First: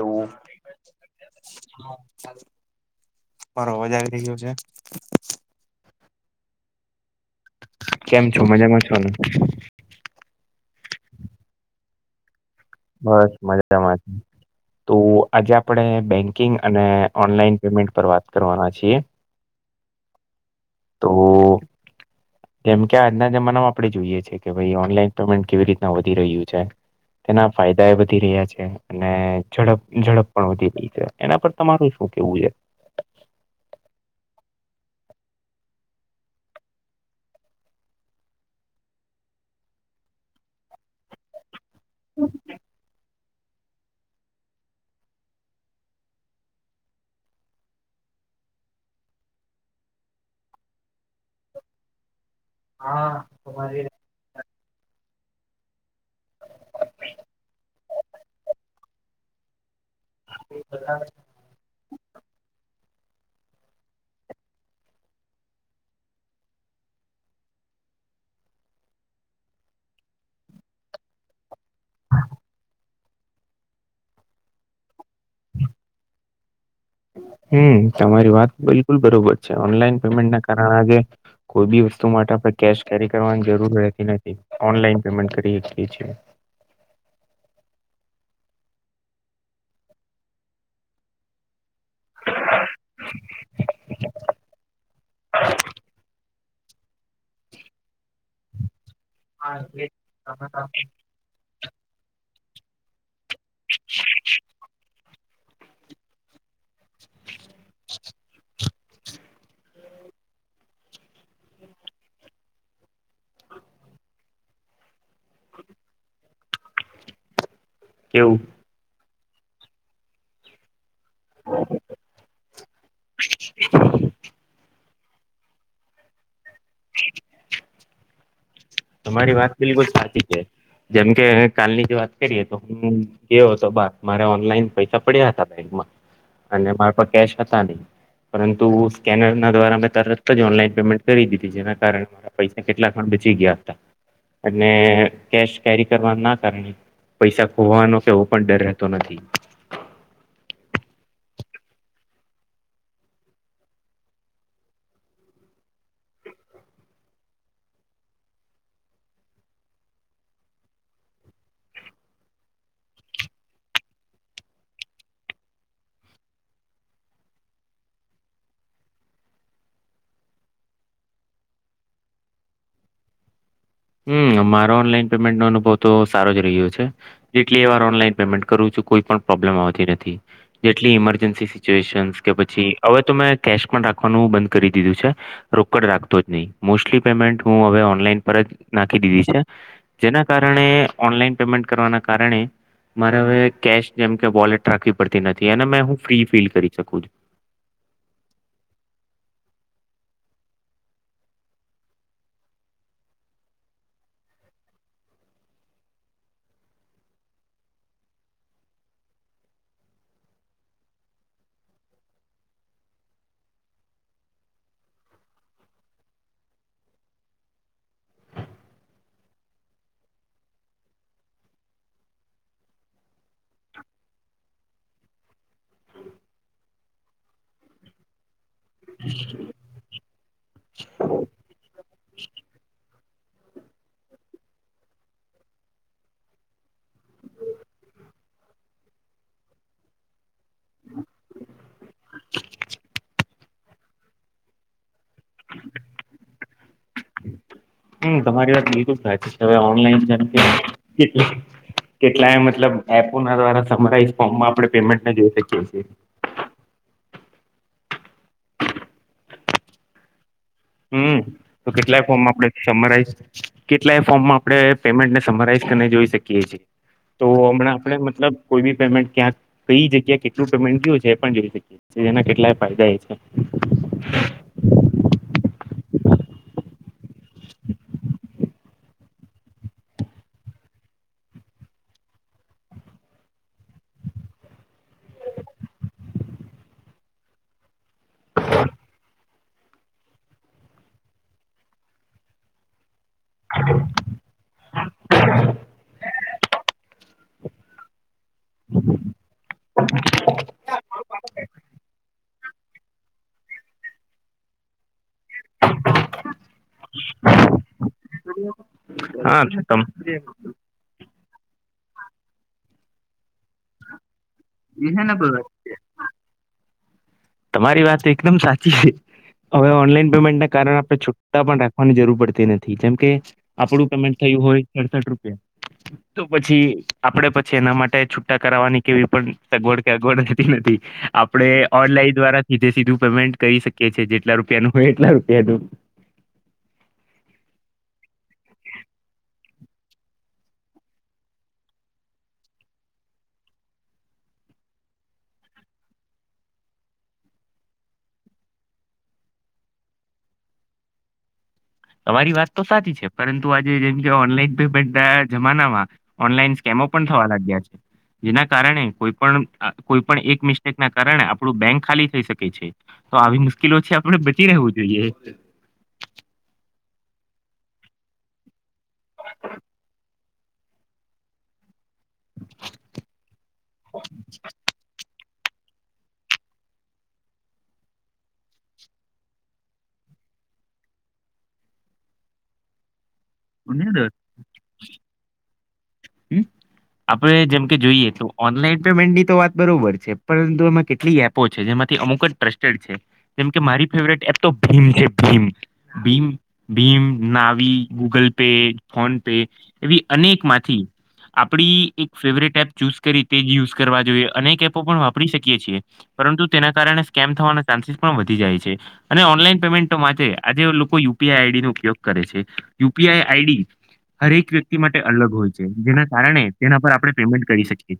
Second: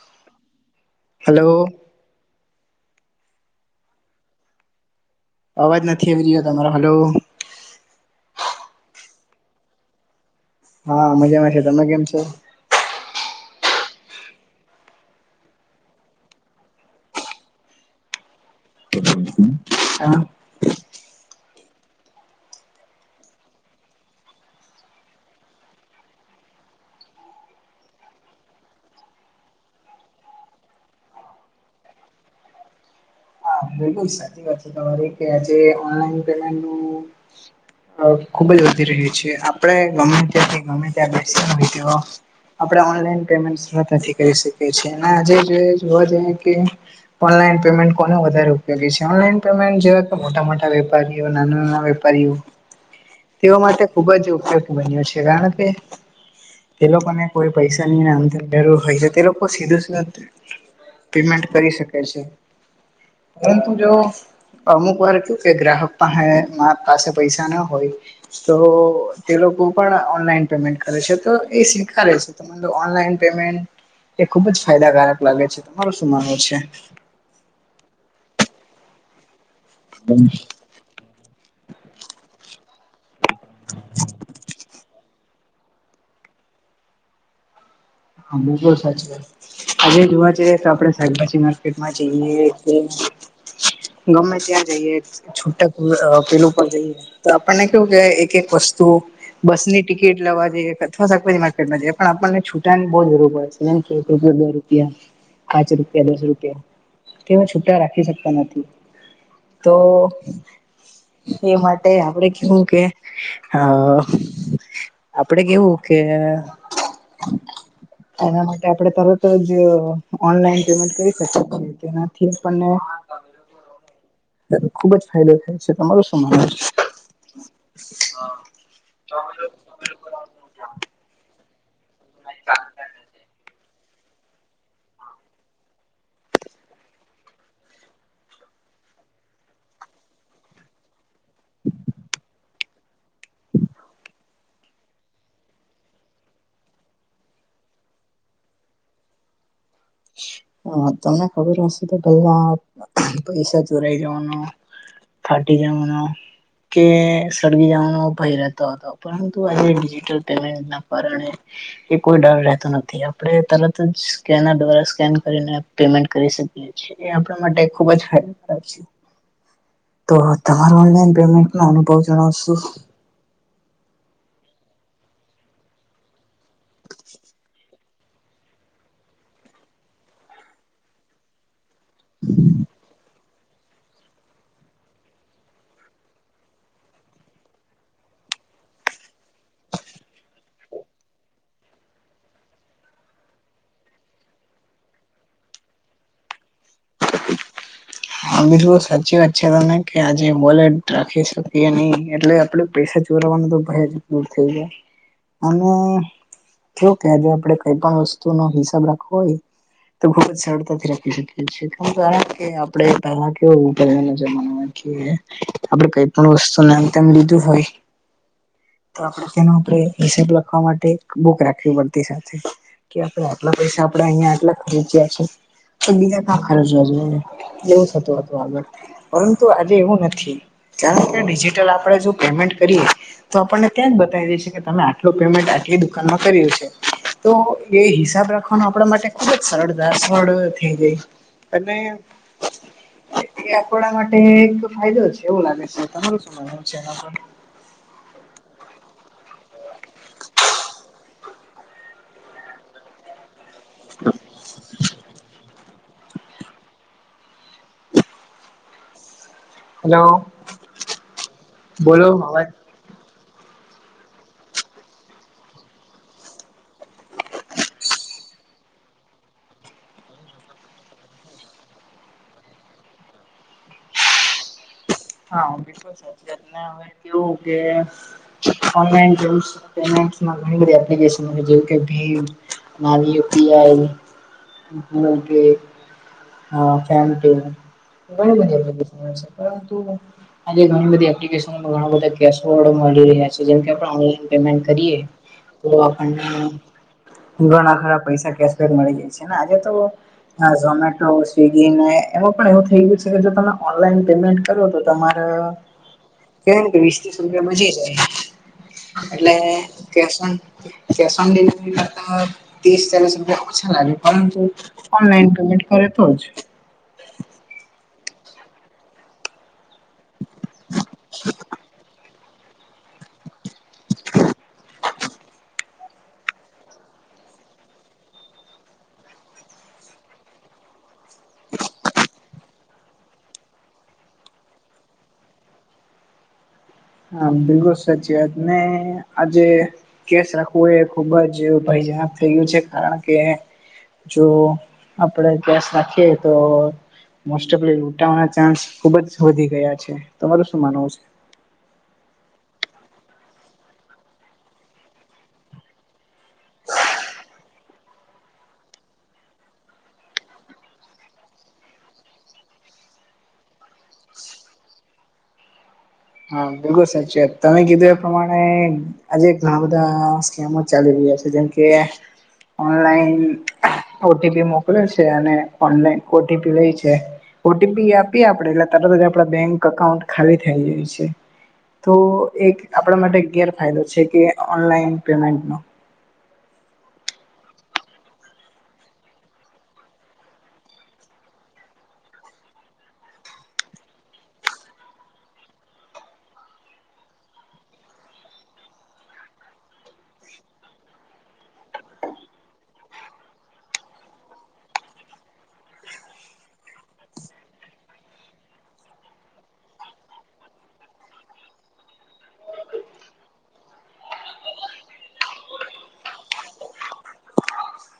એવું હલો મારો અવાજ આવી રહ્યો છે. અવાજ નથી આવી રહ્યો તમારો હલો. કેમ છો મજામાં છો ને. હા મજામાં છે. તમે કેમ છો? બસ મજામાં છે. તો આજે આપણે બેંકિંગ અને ઓનલાઈન પેમેન્ટ પર વાત કરવાના છે. છીએ હા તો જેમ કે આજના જમાનામાં આપણે જોઈએ છીએ કે ભાઈ ઓનલાઈન પેમેન્ટ કેવી રીતના વધી રહ્યું છે. તેના ફાયદા એ વધી રહ્યા છે. અને ઝડપ ઝડપ પણ વધી રહી છે એના પર તમારું શું કેવું છે. હા બિલકુલ સાચી વાત છે તમારી કે આજે ઓનલાઈન પેમેન્ટ નું અ ખુબ જ વધી રહ્યું છે આપણે ગમે ત્યાંથી ગમે ત્યાં બેસી હો તો આપડે ઓનલાઈન પેમેન્ટ [unintelligible] કરી શકયે છે ને આજે જોવા જઈએ કે ઓનલાઈન પેમેન્ટ કોને વધારે કર્યે છે ઓનલાઇન પેમેન્ટ જેવા મોટા મોટા વેપારીઓ, નાના નાના વેપારીઓ હા તેઓ માટે તમારી ખૂબ જ ઉપયોગી બન્યો છે કારણ કે તે લોકોને કોઈ પૈસાની નામ જરૂર હોય છે તે લોકો સીધું સીધું [unintelligible] પેમેન્ટ કરી શકીએ છે. પરંતુ જો અમુક વાર કે ગ્રાહક પાસે [unintelligible] પૈસા ન હોય તો તે લોકો પણ ઓનલાઈન પેમેન્ટ કરે છે તો એ સ્વીકારે છે. આ ઓનલાઈન પેમેન્ટ એ ખુબ જ ફાયદાકારક લાગે છે તમાર શું માનવું છે. હમ્મ તમારી વાત બિલકુલ બરોબર છે ઓનલાઈન પેમેન્ટ ના કારણે જે કોઈ બી વસ્તુ માટે કે કેરી કરવાની જરૂર રહેતી નથી ઓનલાઈન પેમેન્ટ કરી શએ છીએ હા બૂગલ સાચ કર આજે જોવા જઈએ તો આપડણે શાકભાજી માર્કેટમાં જઈએ ગમે ત્યાં જઈએ છૂટા પેલું પર જઈએ તો આપણને કેવું કે એક એક વસ્તુ બસ ની ટિકિટ લેવા જઈએ અથવા શાકભાજી માર્કેટમાંઈએ પણ આપણને છૂટાની બહુ જરૂર છે કે એક રૂપિયા દો રૂપિયા પાંચ રૂપિયા દસ રૂપિયા તેમે છૂટા રાખી શકતા નથી તો એ માટે આપડે કેવું કે હ આપડે કેવું કે કેવું એના માટે આપણે તરત જ ઓનલાઈન પેમેન્ટ કરી શકીએએ તેનાથી આપને ખુબ જ ફાયદો થાય છે તમાર શું માનવ છે તમારી વાત બિલકુલ સાચી છે જેમકે કાલની જ વાત કરીએ તો હ ગયો તો બાર મારે ઓનલાઈન પૈસા પડ્યા હતા બેંકમાં અને મારા પર કેશ હતા નહી પરંતુ સ્કેનર ના દ્વારા મેં તરત જ ઓનલાન પેમેન્ટ કરી દીધી જેના કારણે પૈસા કેટલા ખંડ બચી ગયા અને કેશ કેરી કરવા ના કારણે પૈસા ખોવાનો કેવો પણ ડર રહેતો નથી હ તમને ખબર હશે તો પલા પૈસા ચોરાઈ જવાનો ફાટી જવાના કે સળગી જવાનો ભય રહેતો હતો પરંતુ આજે ડિજટલ પેમેન્ટ ના કારણે એ કોઈ ડર રહેતો નથી આપણે તરત જ કેના દ્વારા સ્કેન કરીને પેમેન્ટ કરી શકી છીએ એ આપણા માટે ખુબ જ ફાયદા છે તો તમારો ઓનલાઈન પેમેન્ટ ન અનુભવ જણાવશું હમ્મ અમારો ઓનલાઈન પેમેન્ટ નો અનુભવ તો સારો જ રહ્યો છે જેટલી એ વાત ઓનલાઇન પેમેન્ટ કરું છુ કોઈ પણ પ્રોબ્લમ આવતી નથી જેટલી ઇમર્જન્સી સ કે પછી હવે તો મેં કેશ પણ રાખવાનું બંધ કરી દીધું છે રોકડ રાખતો જ નહી મોસ્ટલી પેમેન્ટ હૂ હવે ઓનલાઈન પર જ નાખી દીધી છે જેના કારણે ઓનલાઈન પેમેન્ટ કરવાના કારણે મારે હવે કેશ જેમ કે વોલેટ રાખવી પડતી નથી અને મે હું ફ્રી ફીલ કરી શકું છું હા બિલકુલ સાચી વાત છે તને કે આજે બોલેટ રાખી શકીએ નહી એટલે આપડું પૈસા ચોરાવાનો તો ભય જ દૂર થઈ જાય અને જો કે આજે આપડે કઈ પણ વસ્તુ નો હિસાબ રાખવો હોય તો ખૂબ જ સડતાથી રાખી શકે શ જા કે આપડે પેલા કેવું જમાનામાં આપડે ક પણ વસ્તુ નામ તેમ લીધું હોય [inaudible] તો આપણે તેનો આપણે હિસાબ લખવા માટે બુક રાખવી પડતી સાથે કે આપણે આટલા પૈસા આપડે અહિયાં આટલા ખરીચ્યા છે બીજા હજજ એવું થતું હતું આગળ પરંતુ આજે એવું નથી કારણ કે ડિજિટલ આપણેે જો પેમેન્ટ કરીએ તો આપણને ત્યાં જ બતાવી દેશે કે તમે આટલું પેમેન્ટ આટલી દુકાનમાં કર્યું છે તો એ હિસાબ રાખવાનું આપણા માટે ખુબ જ સરળતા સરળ થઈ ગઈ અને એ આપણા માટે એક ફાયદો છે એવું લાગે છે તમાર શું છે એ હમ્મ તમારી વાત લીધું થાય છે હવે ઓનલાઈન કે કેટલાય મતલબ એપોના દ્વારા સમરાઈ ફોર્મમાં આપણે પેમેન્ટ જોઈ શકીએ છીએ હેલો હમ્મ, તો કેટલાય બોલો ફોર્મ અવાજ આપડે સમરાઈ કેટલાય ફોર્મમાં આપડે પેમેન્ટ સમરાઈઝ જોઈ શકીએ છીએ. તો હમણાં આપણે મતલબ કોઈ બી પેમેન્ટ ક્યાંક કઈ જગ્યા કેટલું પેમેન્ટ ગયું છે એ પણ જોઈ શકીએ. જેના કેટલાય ફાયદા એ છે. હા, બિલકુલ સાચી વાતને હવે કેવું કે [unintelligible] પેમેન્ટ માં ઘણી બધી એપ્લિકેશ જે કે ભીમ મારી યુ પી આઈ હા નામ પે હા ફેન પે ઘણી બધી એપ્લિકેશન છે પરંતુ આજે ઘણી બધી એપ્લિકેશન ના ઘણા બધા મળી રહ્યા છે જેમકે આપડે ઓનલાઈન પેમેન્ટ કરીએ તો આપણને ઘણા ખરા પૈસા કેશ બેક મળી જાય છે ને આજે તો હા, ઝોમેટો સ્વિગી ને એમાં પણ એવું થઈ ગયું છે કે જો તમે ઓનલાઈન પેમેન્ટ કરો તો તમારે કેય ને કે વીસ ત્રીસ રૂપિયા મલી જાએ. એટલે હા cash on cash on delivery કા તો તીસ ચાલીસ રૂપિયા ઓછા આવે પરંતુ ઓનલાઈન તમ પેમેન્ટ કરે તોજ તમારી વાત એકદમ સાચી છે. હવે ઓનલાઈન પેમેન્ટના કારણે આપડે છૂટા પણ રાખવાની જરૂર પડતી ન થી જેમકે આપણું પેમેન્ટ થયું હોય સડસઠ રૂપિયા તો પછી આપડે પછી એના માટે છુટ્ટા કરાવાની કેવી પણ સગવડ કે અગવડતી નથી. આપડે ઓનલાઈન દ્વારા સીધે સીધું પેમેન્ટ કરી શકીએ છીએ જેટલા રૂપિયાનું હોય એટલા રૂપિયાનું. હા, બિલકુલ સાચી વાત ને આજે કેસ રાખવો એ ખુબ જ ભયજનક થયું છે કારણ કે જો આપડે ગેસ રાખીએ તો મોસ્ટલી ઓફ લૂંટવાના ચાન્સ ખુબ જ વધી ગયા છે. તમારું શું માનવું છે? તમારી વાત તો સાચી છે પરંતુ આજે જેમ કે ઓનલાઈન પેમેન્ટના જમાનામાં ઓનલાઈન સ્કેમો પણ થવા લાગ્યા છે. જેના કારણે કોઈ પણ કોઈ પણ એક મિસ્ટેકના કારણે આપડું બેંક ખાલી થઈ શકે છે. તો આવી મુશ્કેલોથી આપડણે બચી રહેવું જોઈએ. હા, બિલકુલ સાચી વાત તમે કીધું એ પ્રમાણે આજે ઘણા બધા સ્કેમો ચાલી રહ્યા છે જેમકે ઓનલાઈન ઓ ટી પી મોકલે છે અને ઓનલાઈન ઓ ટી પી લેય છે ઓ ટી પી આપીએ આપડે એટલે તરત આપડા બેંક અકાઉન્ટ ખાલી થાય જાય છે. તો એક આપડા માટે ગેરફાયદો છે કે ઓનલાઈન પેમેન્ટનો. હમ્મ. આપડે જેમકે જોઈએ તો ઓનલાઈન પેમેન્ટની તો વાત બરોબર છે પરંતુ એમાં કેટલી એપ પો છે જેમાંથી અમુક જ ટ્રસ્ટે છે જેમકે મારી ફેવરેટ એપ છે તો ભીમ છે Bhim Bhim Bhim, નાવી, Google pay, phone pay એવી અનેક માંથી આપડી એક ફેવરેટ એપ ચૂસ કરી તે જ યુઝ કરવા જોઈએ અનેક એપો પણ વાપરી શકીએ છીએ. પરંતુ તેના કારણે સ્કેમ થવાના ચાન્સીસ પણ વધી જાય છે. અને ઓનલાઈન પેમેન્ટ તો માટે આજે લોકો U P I I D નો ઉપયોગ કરે છે. U P I I D હરેક વ્યક્તિ માટે અલગ હોય છે. જેના કારણે તેના પર આપડે પેમેન્ટ કરી શકી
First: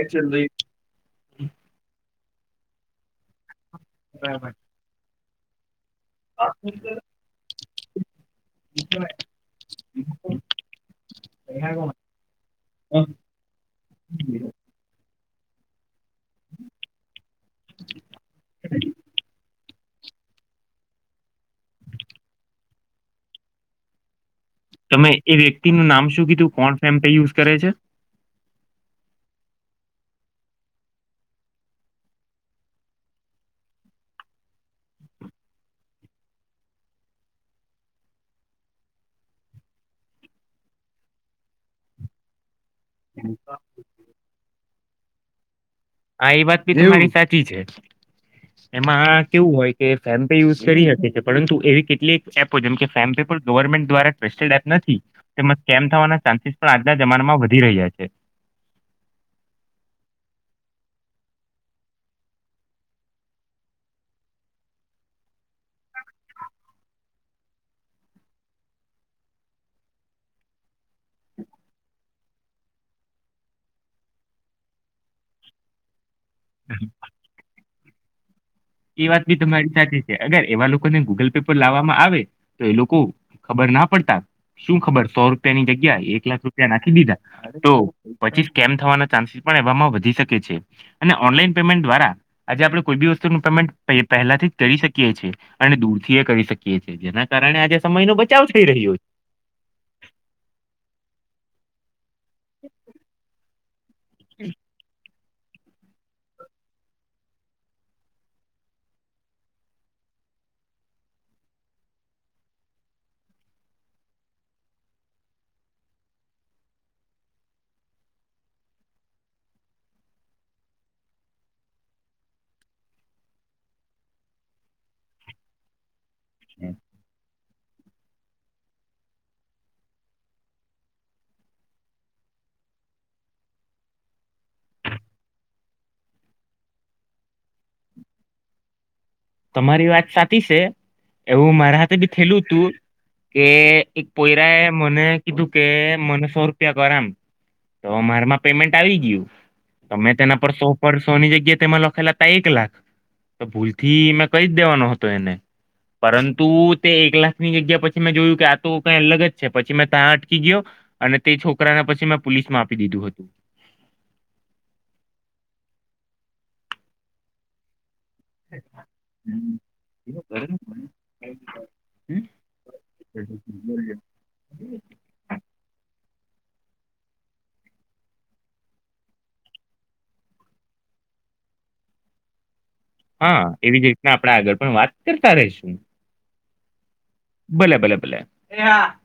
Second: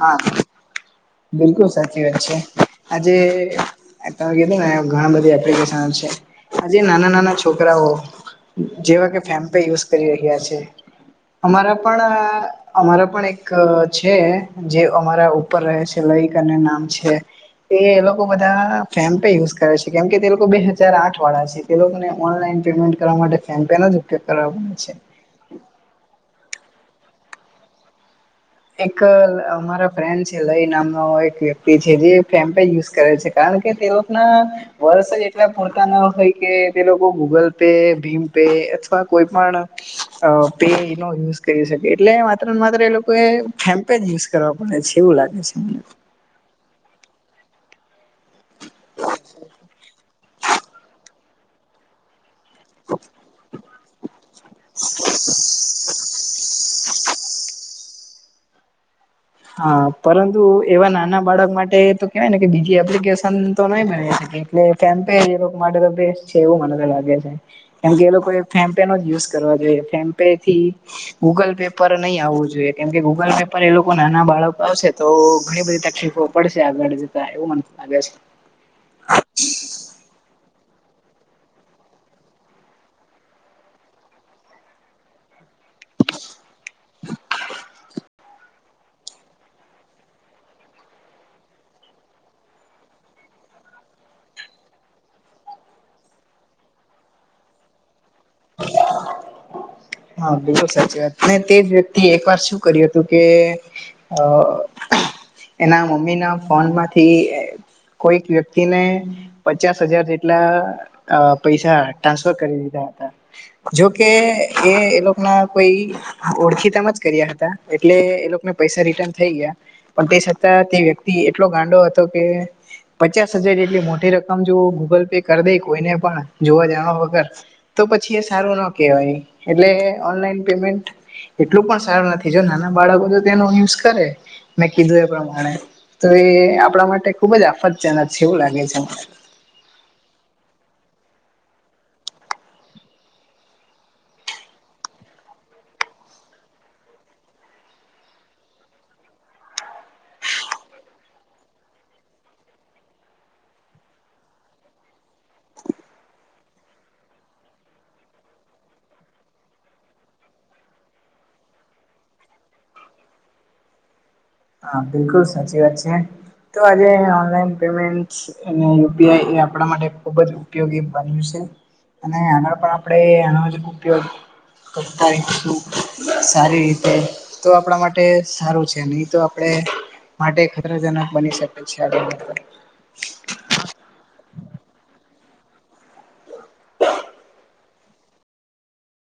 હા બિલકુલ સાચી વાત છે. આજે તમે કીધુંને ઘણા બધા એપ્લિકેશન હા છે. આજે નાના નાના છોકરાઓ જેવા કે ફેમ્પે યુઝ કરી રહ્યા છે. અમારા પણ અહ અમારા પણ એક છે જે અમારા ઉપર રહે છે એ લોઈક અને નામ છે. એ એ લોકો બધા ફેમપે યુઝ કરે છે. કેમ કે તે લોકો બે હજાર આઠ વાળા છે તે લોકોને ઓનલાઈન પેમેન્ટ કરવા માટે ફેમ્પેનો જ ઉપયોગ કરવા છે. નહીં એ વ્યક્તિ નું નામ શું કીધું કોણ ફેમ્પે યુઝ કરે છે? એક અમારા ફ્રેન્ડ છે લય નામનો એક વ્યક્તિ છે જે ફેમ્પે યુઝ કરે છે કારણ કે તે લોકના વર્ષ જ એટલા પૂરતા ન હોય કે તે લોકો ગૂગલ પે, ભીમ પે અથવા કોઈ પણ અ પે નો યુઝ કરી શકે એટલે માત્ર ને માત્ર એ લોકો આપડે ફેન પે જ યુઝ કરવા પડે છે એવું લાગે છે મને હા એ વાત બી તમારી સાચી છે. એમાં કેવું હોય કે ફેમ્પે યુઝ કરી શકે છે પરંતુ એવી કેટલીક એપ હોય જેમ કે ફેમ્પે પણ ગવર્મેન્ટ દ્વારા ટસ્ટેડ એપ નથી. તેમાં સ્કેમ થવાના ચાન્સીસ પણ આજના જમાનામાં વધી રહ્યા છે. હા પરંતુ એવા નાના બાળક માટે તો કેવાય ને કે બીજી એપ્લિકેશન તો નય મળી શકે એટલે ફેમ્પે એ લોકો માટે તો બેસ્ટ છે એવું મને લાગે છે. કેમ કે એ લોકો ફેમ્પેનો જ યુઝ કરવા જોઈએ ફેમ્પે થી ગૂગલ પે પર નય આવવું જોઈએ કેમ કે ગૂગલ પે પર એ લોકો નાના બાળકો હસે તો ઘણી બધી તકલીફો પડશે આગળ જતા એવું મને તો લાગે છે. એ વાત બી તમારી સાચી છે. અગર એવા લોકોને ગૂગલ પે પર લાવવામાં આવે તો એ લોકો ખબર ના પડતા શું ખબર સો રૂપિયા ની જગ્યા એક લાખ રૂપિયા નાખી દીધા તો પછી સ્કેમ થવાના ચાન્સીસ પણ એવામાં વધી શકે છે. અને ઓનલાઈન પેમેન્ટ દ્વારા આજે આપણેે કોઈ બી વસ્તુનું પેમેન્ટ પહેલાથી જ કરી શકીએ છીએ. અને દૂર થીએ કરી શકીએ છીએ જેના કારણે આજે સમયનો બચાવ થઈ રહ્યો છે. હા બિલકુલ સાચી વાત. હા તેજ વ્યક્- વ્યક્તિ એ એક વાર શું કર્યું હતું કે અ એના મમ્મીના ફોન માંથી કોઈક વ્યક્તિને પચાસ હજાર જેટલા અ પૈસા ટ્રાન્સફર કરી દીધા હતા. જોકે એ એ લોકો નો કોઈ ઓળખીતા માં જ કર્યા હતા એટલે એ લોકોને પૈસા રિટર્ન થઈ ગયા. પણ તે છતાં તે વ્યક્તિ એટલો ગાંડો હતો કે પચાસ હજાર જેટલી મોટી રકમ જો ગૂગલ પે કરી દે કોઈને પણ જોવા છે જાણવા વગર તો પછી એ સારું નો કેહેવાય એટલે ઓનલાઈન પેમેન્ટ એટલું પણ સારું નથી. જો નાના બાળકો તો તેનો યુઝ કરે મેં કીધું એ પ્રમાણે તો એ આપણા માટે ખુબ જ આફતજનક છે એવું લાગે છે. તમારી વાત સાચી છે એવું મારા હાથે બી થેલું હતું. કે એક પોયરા એ મને કીધું કે મને સો રૂપિયા કર એમ. તો મારા માં પેમેન્ટ આવી ગયું. તો મે તેના પર સો પર સો ની જગ્યાએ તેમાં લખેલા હતા એક લાખ તો ભૂલ થી મે કરી જ દેવાનો હતો એને પરંતુ તે એક લાખ ની જગ્યા પછી મેં જોયું કે આ તો કંઈ અલગ જ છે પછી મેં ત્યાં અટકી ગયો અને તે છોકરાને પછી મેં પોલીસ મા આપી દીધું હતું. હા બિલકુલ સાચી વાત છે તો આજે ઓનલાઈન પેમેન્ટ અને યુ પી આઈ એ આપણા માટે ખુબ જ ઉપયોગી બન્યું સે અને આગળ પણ આપણે આ નો જ ઉપયોગ તો થાય તેટલું સારી રીતે તો આપણા માટે સારું છે નહી તો આપણે માટે ખતરાજનક બની શકે છે આપણ ને હા એવી જ રીતના આપણે આગળ પણ વાત કરતા રહીશું. [inaudible] ભલે ભલે ભલે એ હા.